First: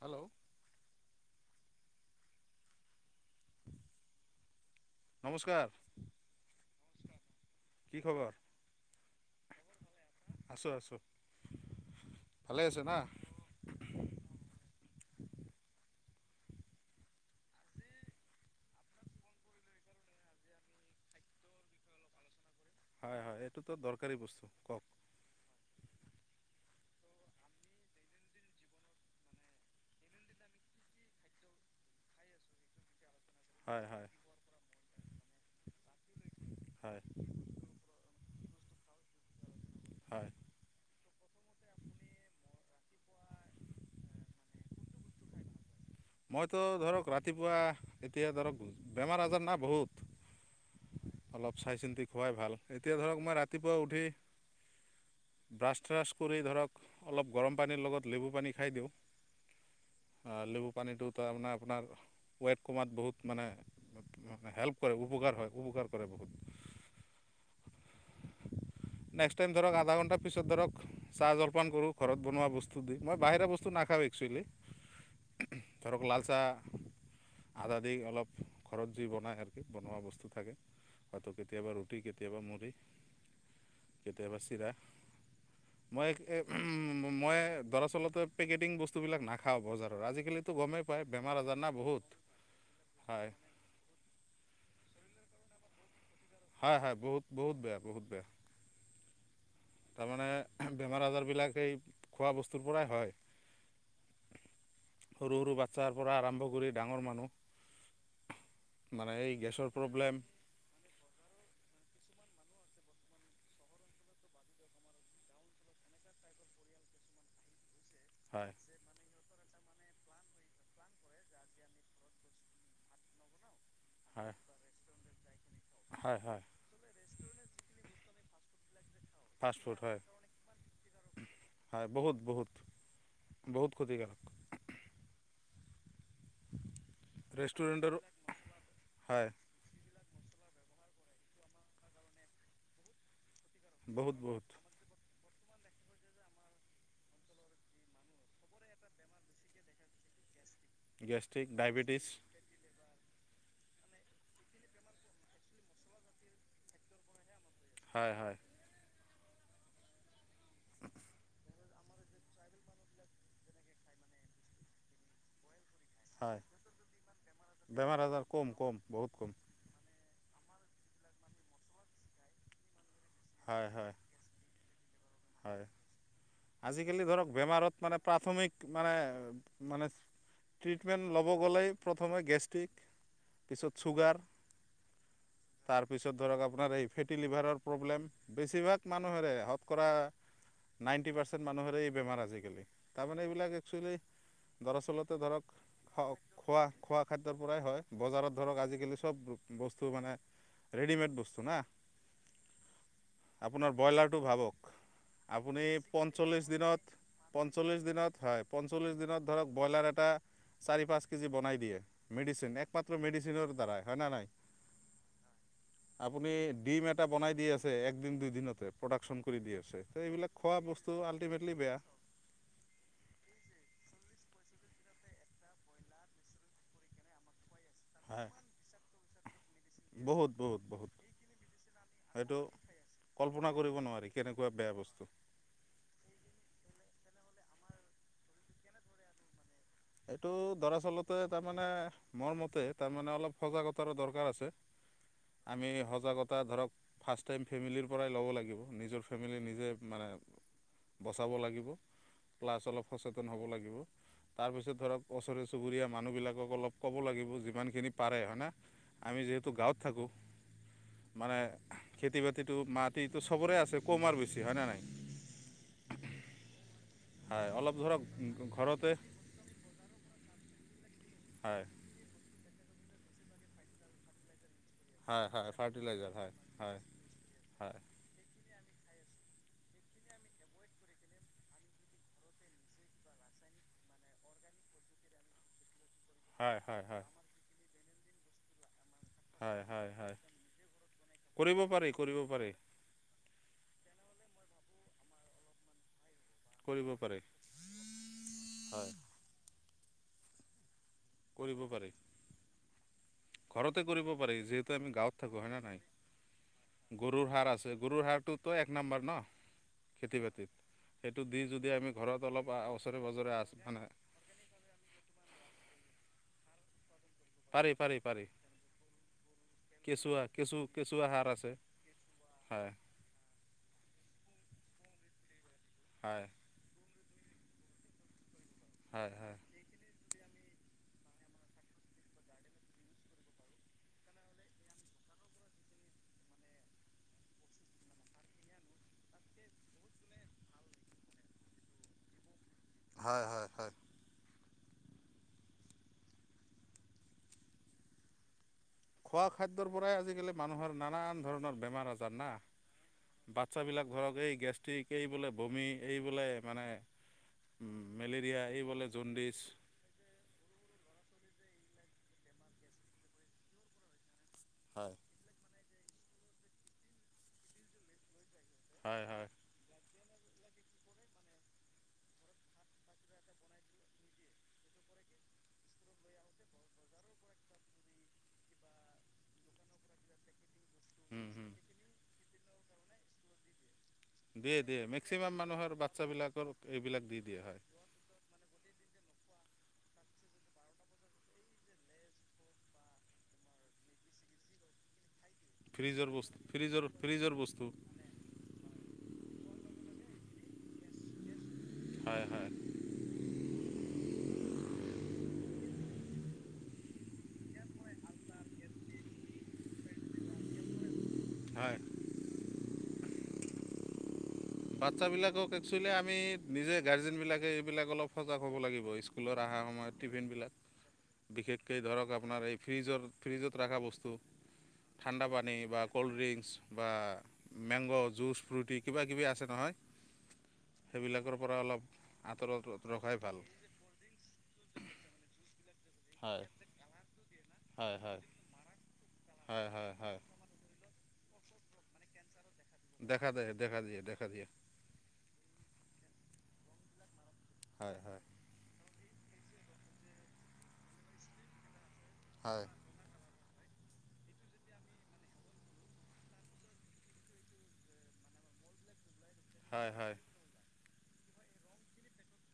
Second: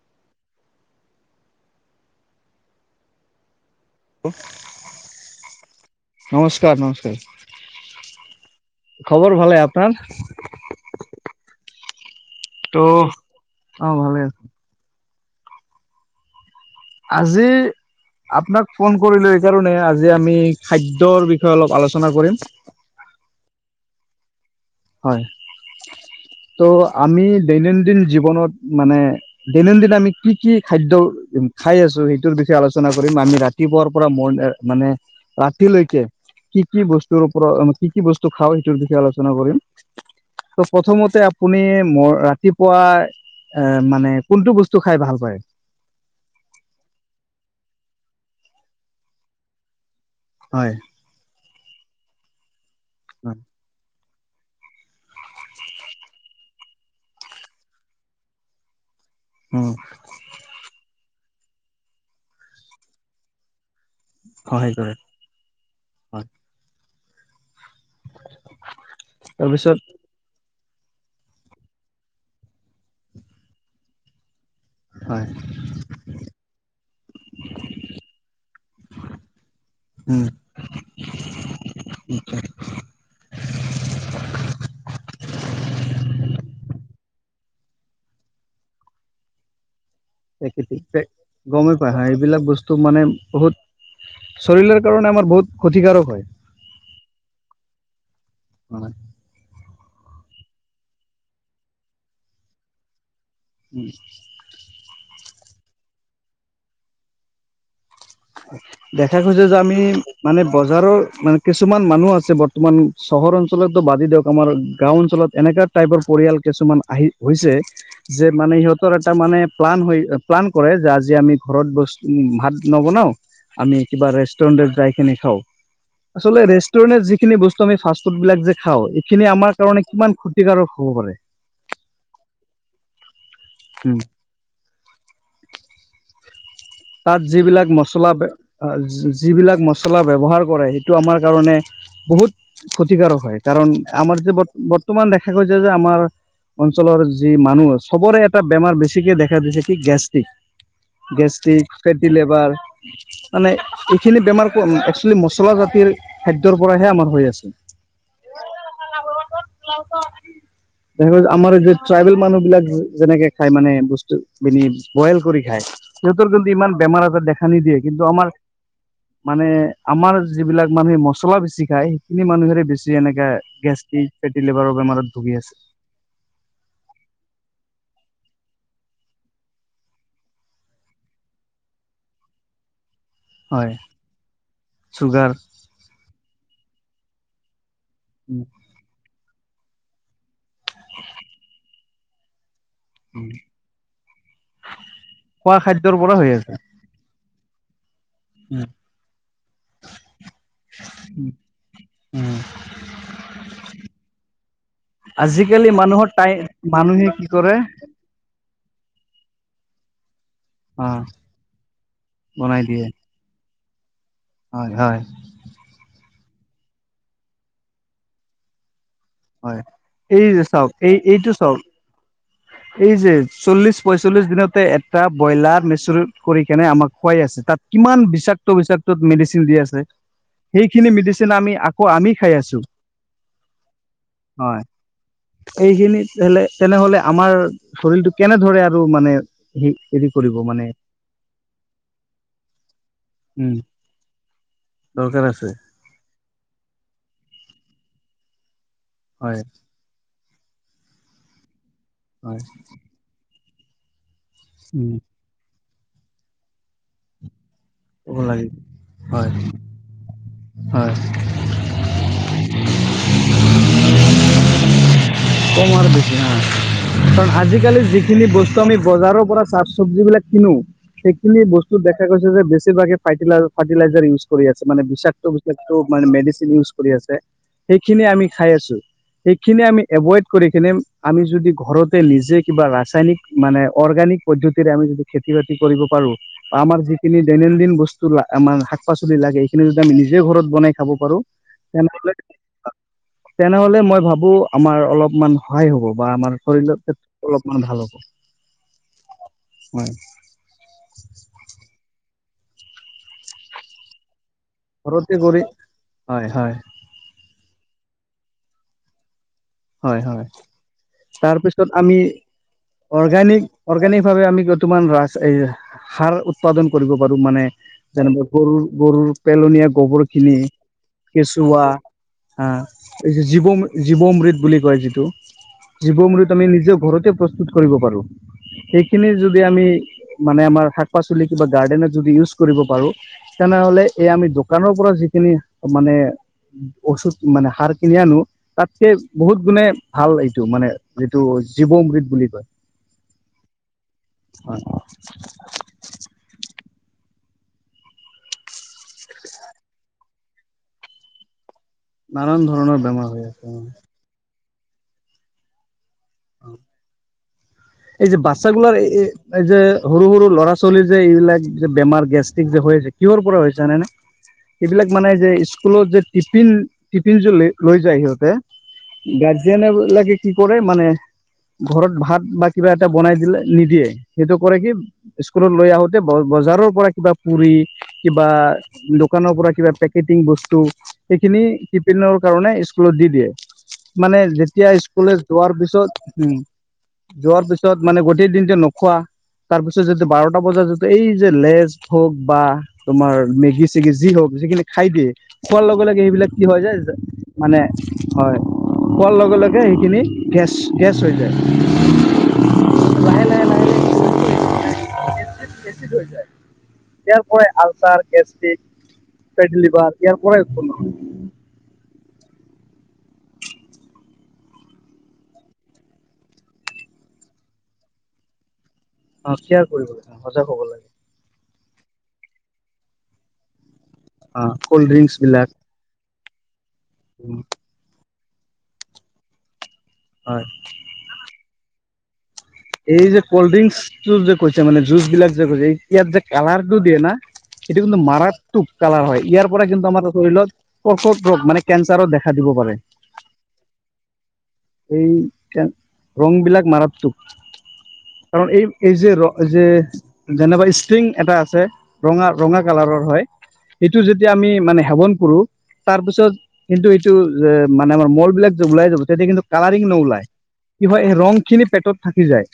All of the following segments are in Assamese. হেল্ল'! [inaudible] নমস্কাৰ নমস্কাৰ, নমস্কাৰ! কি খবৰ খবৰ ভালে আপোনাৰ? আছোঁ, আছোঁ। ভালে তো, আছে না? অঁ ভালে। আজি আপোনাক ফোন কৰিলোঁ এইকাৰণে, আজি আমি খাদ্যৰ বিষয়ে অলপ আলোচনা কৰিম। হয়, হয়। এইটোতো দৰকাৰী বস্তু, কওঁক। হয়, ত' আমি দৈনন্দিন জীৱনত মানে দৈনন্দিন আমি কি কি খাদ্য উ খায় আছোঁ সেইটোৰ বিষয়ে আলোচনা কৰিম আমি ৰাত হয় ৰাতিপুৱাৰ হয় পৰা মই মানে ৰাতিলৈকে কি কি হয় বস্তুৰ ওপৰত উ কি কি বস্তু খাওঁ, সেইটোৰ বিষয়ে আলোচনা কৰিম। হয়। ত' প্ৰথমতে আপুনি মৰ ৰাতিপুৱাৰ এ মানে কোনটো বস্তু টো খায় ভাল পায়? মইতো ধৰক ৰাতিপুৱা, এতিয়া ধৰক বেমাৰ আজাৰ না বহুত। হয়। অলপ চাই চিন্তি খোৱাই ভাল। এতিয়া ধৰক মই ৰাতিপুৱা উঠি ব্ৰাছ-থ্ৰাছ কৰি ধৰক, অলপ গৰম পানীৰ লগত লেবু পানী খায় দিওঁ। উম। অ লেবু পানীটো তাৰমানে আপোনাৰ ৱেট কমাত বহুত মানে হেল্প কৰে উপকাৰ হয়, উপকাৰ কৰে হয়। বহুত। নেক্সট টাইম তাৰপিছত ধৰক আধা ঘণ্টাৰ পিছত ধৰক চাহ জলপান কৰোঁ ঘৰত বনোৱা বস্তু দি। মই বাহিৰা বস্তু নাখাওঁ এক্সুৱেলি। হয়। ধৰক লাল চাহ আদা দি অলপ ঘৰত যি বনায় আৰকি বনোৱা উম, বস্তু থাকে। হয়তো কেতিয়াবা ৰুটি, কেতিয়াবা মুড়ি, কেতিয়াবা চিৰা। মই, এই উম মই দৰাচলতে পেকেটিং বস্তু বিলাক নাখ খাওঁ বজাৰত। আজিকালিতো পেকেটিং গমেই পায় পেক বেমাৰ আজাৰ না গমেই পায় বহুত, হয় এইবিলাক বস্তু মানে হয়। বহুত শৰীৰৰ কাৰণে আমাৰ বহুত ক্ষতিকাৰক হয়। হয়, হয়, বহুত বহুত বেয়া, বহুত বেয়া। [inaudible] তাৰমানে বেমাৰ আজাৰ বিলাক সেই খোৱা বস্তুৰ পৰাই হয়। উম সৰু, সৰু বাচ্ছাৰ পৰা আৰম্ভ কৰি ডাঙৰ মানুহ। মানে দেখা এই গৈছে যে গেছৰ আমি প্ৰব্লেম মানে বজাৰৰ, মানে কিছুমান মানুহ আছে বৰ্তমান চহৰ অঞ্চলতো বাদে দিয়ক, আমাৰ গাঁও অঞ্চলত এনেকা টাইপৰ পৰিয়াল কিছুমান, আহি হৈছে। যে হয় মানে সিহঁতৰ এটা মানে প্লান হৈ, আ প্লান কৰে যে আজি আমি ঘৰত বস্তু, ভাত নবনাওঁ, আমি কিবা হয় ৰেষ্টুৰেণ্টত যাই কিনি খাওঁ। হয় হয় আচলতে ৰেচ ৰেণ্টৰ যিখিনি বস্তু আমি ফাষ্টফুড বিলাক যে খাওঁ, এইখিনি আমাৰ ফাষ্ট ফুড কাৰণে হয় কিমান ক্ষতিকাৰক হ'ব পাৰে। হয়। বহুত, বহুত, বহুত ক্ষতি কাৰক। তাত যিবিলাক ৰেষ্টুৰেণ্টৰ মচলা, হয় যি-যিবিলাক মচ চলা ব্যৱহাৰ কৰে, সেইটো আমাৰ কাৰণে বহুত ক্ষতিকাৰক হয়। কাৰণ বহুত আমাৰ যে, বহুত ব-বৰ্তমান দেখা গৈছে যে আমাৰ অঞ্চলৰ যি মানুহৰ, চবৰে এটা বেমাৰ বেছিকে দেখা দিছে কি gastric. Gastric, diabetes fatty liver, মানে এইখিনি বেমাৰ ক, একচুৱেলি মছলা জাতিৰ খাদ্যৰ পৰাহে আমাৰ হৈ আছে। হয়, হয়। [unintelligible] তাৰপিছত আমাৰ যে ট্ৰাইবেল মানুহ বিলাক যে-যেনেকে খাই মানে বস্তু বিলি বইল কৰি খায়। সিহঁতৰ হয় কিন্তু ইমান বেমাৰ-আজাৰ দেখা নিদিয়ে, বেমাৰ কিন্তু আজাৰ আমাৰ কম কম বহুত কম মানে আমাৰ যিবিলাক মানুহে মছলা বেছি খায়, সেইখিনি মানুহেৰে বেছি এনেকে হয় হয় গেষ্টিক ফেটী লিভাৰৰ বেমাৰত ভুগি আছে হয়, আজিকালি ধৰক বেমাৰত মানে প্ৰাথমিক মানে, মানে ট্ৰিটমেণ্ট ল'ব গ'লেই, প্ৰথমে গেষ্ট্ৰিক পিছত হয় চুগাৰ, চুগাৰ তাৰপিছত ধৰক আপোনাৰ এই ফেটি লিভাৰৰ প্ৰব্লেম বেছিভাগ মানুহেৰে সৎ কৰা, নাইণ্টি পাৰ্চেণ্ট মানুহেৰে এই বেমাৰ আজিকালি। তাৰমানে এইবিলাক একচুৱেলি দৰাচলতে ধৰক খোৱা খাদ্যৰ পৰা হৈ আছে। খ-খোৱা, খোৱা খাদ্যৰ পৰাই হয়, বজাৰত ধৰক আজিকালি চব ব-বস্তু মানে, ৰেডিমেড বস্তু না। আপোনাৰ বইলাৰটো ভাবক। আপুনি আজিকালি মানুহৰ টাই পঞ্চল্লিছ দিনত, মানুহে কি কৰে পঞ্চল্লিছ দিনত হয়। পঞ্চলিছ দিনত ধৰক ব্ৰইলাৰ এটা চাৰি অ পাঁচ কেজি বনাই দিয়ে, মেডিচিন, বনাই দিয়ে একমাত্ৰ মেডিচিনৰ দ্বাৰাই হয়নে, নাই? হয়, হয়। আপুনি ডিম এটা বনাই দি আছে, এক দিন দুই দিনতে প্ৰডাকচন কৰি দি হয়। আছে। তো এই এইবিলাক যে খোৱা চাওক, বস্তু এই-এইটো আল্টিমেটলি চাওক বেয়া এই যে চল্লিশ, পচল্লিশ দিনতে এটা ব্ৰইলাৰ মেচৰিত কৰি কেনে আমাক খোৱাই আছে, তাত কিমান হয় বিষাক্ত, বিষাক্তত মেডিচিন দি আছ ছে। বহুত বহুত সেইখিনি বহুত মেডিচিন আমি, আকৌ আমি খাই সেইটো আছো। কল্পনা কৰিব নোৱাৰি, কেনেকুৱা বেয়া বস্তু। এইখিনিত হ'লে, তেনেহ'লে আমাৰ শৰীৰটো কেনেদৰে আৰু মানে হেৰি এইটো কৰিব মানে দৰাচলতে তাৰমানে মোৰ মতে তাৰমানে, অলপ উম সজাগতাৰ দৰকাৰ আছে। দৰকাৰ আছে আমি সজাগতা ধৰক, ফাৰ্ষ্ট টাইম ফেমিলিৰ পৰাই ল'ব লাগিব, নিজৰ হয় ফেমিলি নিজে মানে বচাব লাগিব, হয় প্লাছ অলপ সচেতন হ'ব লাগিব। তাৰপিছত ধৰক, ওচৰে চুবুৰীয়া মানুহবিলাকক অলপ ক'ব লাগিব, যিমানখিনি ক'ব পাৰে হয় লাগে না, আমি হয় যিহেতু গাঁৱত থাকোঁ। হয়। মানে খেতি-বাতিটো মাটিটো চবৰে আছে, কম আৰু বেছি হয় নে নাই। [unintelligible] হয় অলপ আজিকালি ধৰক যিখিনি বস্তু আমি ঘৰতে বজাৰৰ পৰা চাক চব্জি বিলাক কিনো সেইখিনি হয় বস্তুত দেখা গৈছে যে বেছি ভাগেই ফাইটিলৰ ফাইটিলাইআৰ ইউজ কৰি আছে মানে বিছাক্ত, হয় হয় বিছাক্ত মানে ফাৰ্টিলাইজাৰ হয় মেডিচিন ইউজ হয় কৰি আছে হয় সেইখিনি আমি খাই আছো। সেইখিনি আমি এভইড কৰি কিনে আমি যদি ঘৰতে নিজে কিবা ৰাছায়ানিক মানে অৰ্গেনিক পদ্ধতিৰে আমি যদি খেতি-বাতি কৰিব পাৰো হয় অ' হয় আমাৰ হয় যিখিনি দৈনন্দিন বচ তোলা আমাৰ শাক-পাচলি লাগে হয় এইখিনি যদি হয় আমি হয় নিজে ঘৰত বনাই খাব পাৰো কৰিব পাৰি তেনেহ'লে কৰিব পাৰি তেনেহলে মই ভাবো আমাৰ অলপমান সহায় হ'ব বা আমাৰ শৰীৰ কৰিব [unintelligible] পাৰি অলপমান ভাল হ'ব হয়। কৰিব পাৰে। ঘৰতে কৰিব পাৰে যিহেতু আমি ঘৰতে গাঁৱত থাকোঁ কৰি হয়নে নাই? হয় হয় গুৰুৰ সাৰ আছে গুৰুৰ সাৰটোটো এক নাম্বাৰ ন? হয়, খেতি হয় বাতিত সেইটো দি তাৰপিছত যদি আমি ঘৰত অলপ ওচৰে পাঁজৰে আ অৰ্গানিক, মানে অৰ্গেনিক ভাৱে আমি য'ত তোমান ৰাজ এইয়া সাৰ উৎ উৎপাদন কৰিব পাৰো মানে পাৰি পাৰি পাৰি যেনেবা গৰুৰ, গৰুৰ পেলনীয়া গোবৰ কেঁচুৱা খিনি কেঁচু কেঁচুৱা সাৰ আছে কেচুৱা আ হয় জীৱ-জীৱমৃতু বুলি কয় যিটো হয় জীৱমৃত আমি নিজেও ঘৰতে প্ৰস্তুত কৰিব পাৰো সেইখিনি হয় হয় যদি আমি মানে আমাৰ শাক-পাচলি কিবা গাৰ্ডেনৰ যদি ইউজ কৰিব পাৰো তেনেহলে এই আমি দোকানৰ পৰা যিখিনি মানে ঔছোধ মানে সাৰ কিনি আনো তাতকে বহুত গুণে ভাল এইটো মানে যিটো জীৱমৃত বুলি কয়। হয়, হয়, হয়। অ' খোৱা খাদ্যৰ পৰাই আজিকালি মানুহৰ নানান ধৰণৰ বেমাৰ আজাৰ না নানান ধৰণৰ বেমাৰ হৈ আছে বাচ্ছাবিলাক ধৰক এই গেষ্টিক, এই বোলে বমি এই বোলে মানে উম, এই যে মেলেৰিয়া এই বাচ্ছাগুলাৰ বোলে জণ্ডিছ এই যে সৰু, সৰু ল'ৰা-ছোৱালীৰ যে এইবিলাক যে বেমাৰ গেষ্ট্ৰিক যে হৈ আছে কিহৰ পৰা [unintelligible] জানেনে? সেইবিলাক হয়। মানে যে স্কুলত যে টিফিন, টিফিন লে যে লৈ যায় সিহঁতে হয় হয় গাৰ যেনে বিলাকে কি কৰে মানে ঘৰত ভাত বা কিবা এটা বনাই দিলে নিদিয়ে সেইটো কৰে কি স্কুলত লৈ আহোতে ব-বজাৰৰ পৰা কিবা পুৰি কিবা দোকানৰ পৰা কিবা পেকেটিং বস্তু উম সেইখিনি উম কিপিনৰৰ কাৰণে স্কুলত দি দিয়ে। মানে যেতিয়া স্কুলে যোৱাৰ পিছত উম এইবিলাকতো আৰু এইবিলাক দি দিয়ে যোৱাৰ হয়। পিছত মানে গোটেই দিনজে নোখোৱা তাৰ পিছত যদি বাৰটা বজাত যেতিয়া এই যে লেষ্ট হওক বা তোমাৰ মেগী চেগি যি হওক যিখিনি খাই দিয়ে খোৱাৰ লগে, লগে ফ্ৰিজৰ সেইবিলাক বস্তু কি হয় ফ্ৰিজৰ যে ফ্ৰিজৰ মানে বস্তু হয় খোৱাৰ লগে, লগে সেইখিনি গেছ, গেছ হৈ যায়। হয়, হয়। লাহে লাহে লাহে লাহে কি হয় এচিড হৈ যায়। ইয়াৰ পৰাই আলচাৰ, গেষ্টিকে, ফেটি লিভাৰ ইয়াৰ পৰাই উৎপন্ন হয় হয়। বাচ্ছা বিলাকক একচুৱেলি আমি নিজে গাৰ্জেন বিলাকে এইবিলাক সজাগ হ'ব লাগিব অ স্কুলত আহাৰ কেয়াৰ কৰিব সময়ত লাগে সজাগ টিফিনবিলাক হ'ব লাগে। বিশেষকে ধৰক আপোনাৰ এই ফ্ৰিজৰ ফ্ৰিজত ৰাখা বস্তু অ কল্ড ড্ৰিংকচ ঠাণ্ডা বিলাক পানী বা ক'ল্ড ড্ৰিংকছ বা মেংগ' জুচ ফ্ৰুটি কিবা কিবি আছে নহয়। হয়। সেইবিলাকৰ পৰা অলপ আঁতৰত ৰত এই যে ৰখাই ভাল। কল্ড [unintelligible] যে কৈছা মানে জুচবিলাক যে কৈছে ইয়াত যে হয় কালাৰটো দিয়ে না সেইটো হয় কিন্তু হয় মাৰাত টোপ কালাৰ হয় ইয়াৰ পৰা কিন্তু হয় আমাৰ হয় শৰীৰত [unintelligible] ৰোগ মানে কেঞ্চাৰৰ দেখা দিব পাৰে। দেখা দিয়ে দেখা দিয়ে দেখা দিয়ে এই কে ৰংবিলাক মাৰাতোক হয়, হয়। কাৰণ এই এই যে ৰ' যে যেনেবা ষ্ট্ৰিং এটা আছে। ৰঙা, ৰঙা হয় কালাৰৰ হয় সেইটো যেতিয়া আমি মানে সেৱন কৰোঁ। তাৰপিছত কিন্তু এইটো মানে আমাৰ মলবিলাক যে ওলাই যাব তেতিয়া কিন্তু কালাৰিং হয় হয় নওলায় কি হয় ৰংখিনি পেটত থাকি যায়,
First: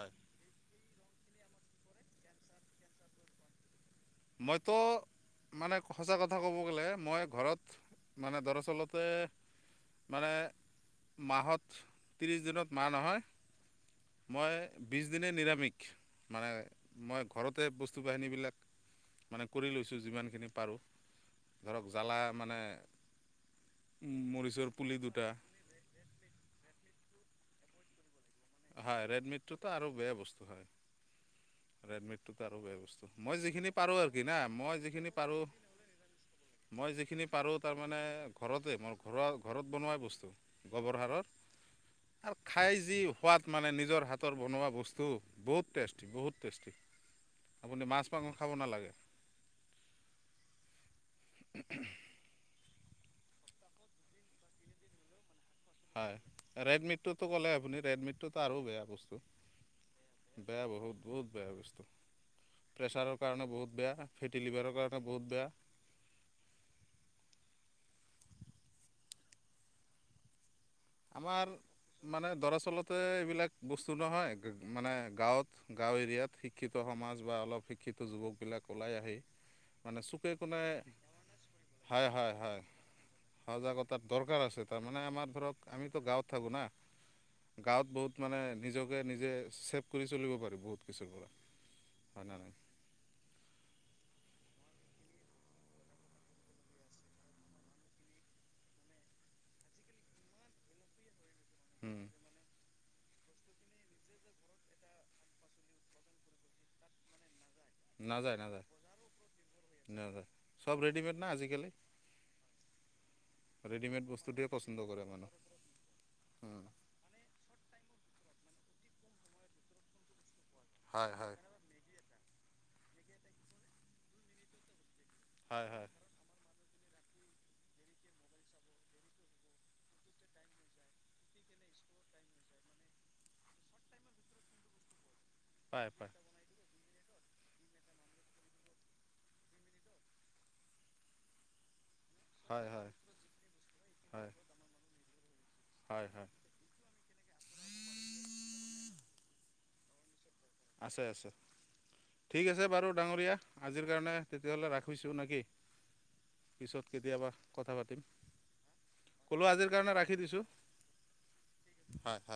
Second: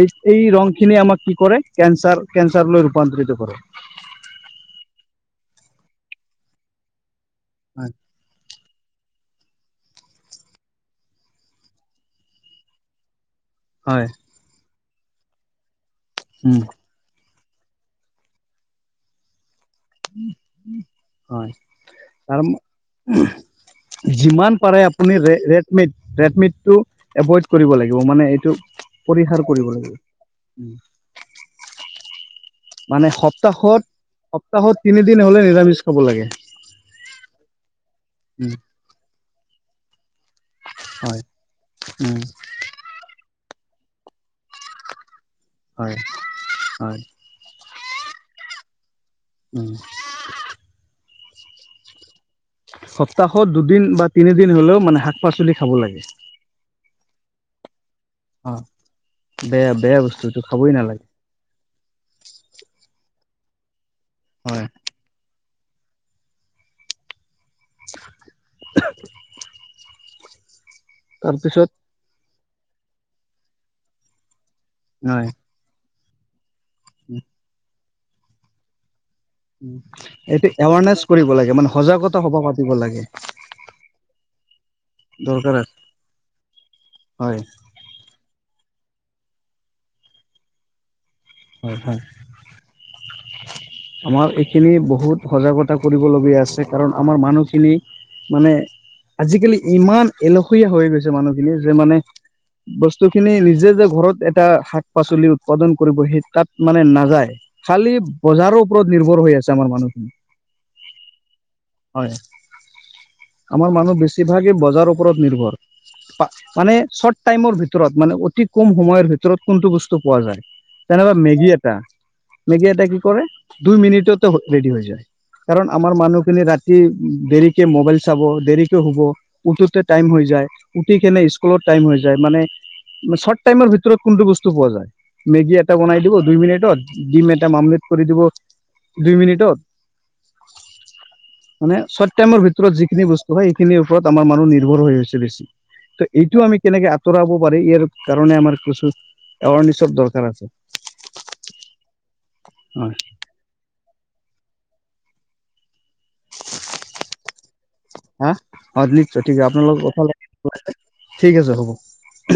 এই এই ৰংখিনি আমাক কি কৰে কেঞ্চাৰ, কেন্ঞ্চাৰ লৈ ৰূপান্তৰিত কৰে। মইতো মানে সঁচা কথা ক'ব গ'লে মই ঘৰত উ মানে দৰাচলতে মানে মাহত ত্ৰিশ দিনত মাহ নহয়। হয়। মই বিশ দিনেই নিৰামিষ মানে উম মই ঘৰতে বস্তু বাহিনীবিলাক মানে কৰি লৈছোঁ যিমানখিনি পাৰোঁ, হয় ধৰক জ্বালা তাৰ মানে উম, যিমান মৰিচৰ পাৰে পুলি আপুনি দুটা। ৰে ৰেড মিট ৰেডমিটটো এভইড কৰিব লাগিব মানে এইটো হয়, পৰিহাৰ ৰেডমিটটোতো কৰিব আৰু লাগিব বেয়া বস্তু হয়, ৰেডমিট সেইটো আৰু বেয়া বস্তু মানে মই যিখিনি সপ্তাহত পাৰোঁ আৰু কিনা সপ্তাহত মই যিখিনি তিনিদিন হলে পাৰোঁ নিৰামিষ খাব লাগে মই যিখিনি পাৰোঁ তাৰ মানে উম ঘৰতে মই ঘৰুৱা ঘৰত বনোৱাই বস্তু। গোবৰ হয় সাৰৰ। উম খাই যি সোৱাদ মানে নিজৰ হাতৰ বনোৱা বস্তু, বহুত হয় টেষ্টি, বহুত টেষ্টি, হয় আপুনি মাছ-মাংস খাব নালাগে। উম। [inaudible] সপ্তাহত দুদিন বা তিনিদিন হ'লেও মানে শাক পাচলি খাব লাগ হয়, ৰেডমিটটোতো ক'লে আপুনি ৰেডমিটটোতো আৰু বেয়া বস্তু। বেয়া বেয়া বস্তু এইটো বেয়া খাবই বহুত নালাগে। বহুত বেয়া বস্তুটো। প্ৰেছাৰৰ কাৰণে বহুত বেয়া, ফেটি হয়। লিভাৰৰ কাৰণে বহুত বেয়া। [inaudible] আমাৰ তাৰপিছত মানে দৰাচলতে এইবিলাক বস্তু নহয় মানে হয় গাঁৱত গাঁও এৰিয়াত শিক্ষিত সমাজ বা অলপ শিক্ষিত যুৱকবিলাক ওলাই আহি মানে চুকে এইটো কোণে এৱাৰনেছ কৰিব লাগে মানে হয় সজাগতা হয় সভা হয় পাতিব লাগে। সজাগতাৰ দৰকাৰ আছে তাৰমানে আমাৰ দৰকাৰ ধৰক আছে। আমিতো গাঁৱত থাকোঁ না। হয়। গাঁৱত বহুত মানে নিজকে নিজে ছেভ কৰি চলিব পাৰি বহুত কিছুৰ পৰা। হম, হম। হয় না নাই আমাৰ এইখিনি বহুত সজাগতা কৰিবলগীয়া আছে কাৰণ আমাৰ মানুহখিনি মানে আজিকালি ইমান এলহীয়া হৈ গৈছে মানুহখিনি যে মানে উম, বস্তু খিনি নিজে যে ঘৰত এটা শাক পাচলি উৎপাদন কৰিব, সি তাত মানে নাযায়। খালি নাযায় বজাৰৰ নাযায় ওপৰত নিৰ্ভৰ হৈ আছে আমাৰ মানুহখিনি, নাযায় চব ৰেডিমেড না আজিকালি হয়। আমাৰ মানুহ ৰেডিমেড বস্তুটোৱে বেছিভাগেই পচন্দ বজাৰৰ কৰে ওপৰত মানুহ নিৰ্ভৰ, উম, মানে চব টাইমৰ ভিতৰত, মানে অতি কম সময়ৰ ভিতৰত কোনটো বস্তু পোৱা যায়। তেনেকে হয় হয় মেগী এটা, মেগী এটা কি কৰে, দুই মিনিটতে ৰেডি হৈ যায়। হয় কাৰণ হয় আমাৰ মানুহ খেনি ৰাতি দেৰিকে মোবাইল চাব, দেৰিকে শুব। উঠোতে টাইম হৈ যায়, উঠি কেনে স্কুলত টাইম হৈ যায়, মানে শৰ্ট টাইমৰ ভিতৰত কোনটো বস্তু পোৱা যায়, মেগী এটা পায় বনাই পায় দিব দুই মিনিটত। ডিম এটা মামলেট কৰি দিব, দুই মিনিটত। মানে চৰ্ট টাইমৰ হয় ভিতৰত হয় যিখিনি বস্তু হয়, সেইখিনিৰ ওপৰত আমাৰ হয় মানুহ নিভৰ্ৰ হৈ হৈছে বেছি। ত' হয় হয় এইটো আমি কেনেকে আঁতৰাব পাৰি, ইয়াৰ কাৰণে আমাৰ কিছু এৱাৰ্নেছৰ দৰকাৰ আছে। আছে, আছে, ঠিক আছে বাৰু হয় ডাঙৰীয়া, আজিৰ কাৰণে তেতিয়াহ'লে ৰাখিছোঁ, নেকি। পিছত কেতিয়াবা কথা পাতিম, হা অ নিশ্চয় ঠিক আছে ক'লো আপোনাৰ আজিৰ লগত কাৰণে কথা ৰাখি দিছোঁ। ঠিক আছে হ'ব। হয় হয়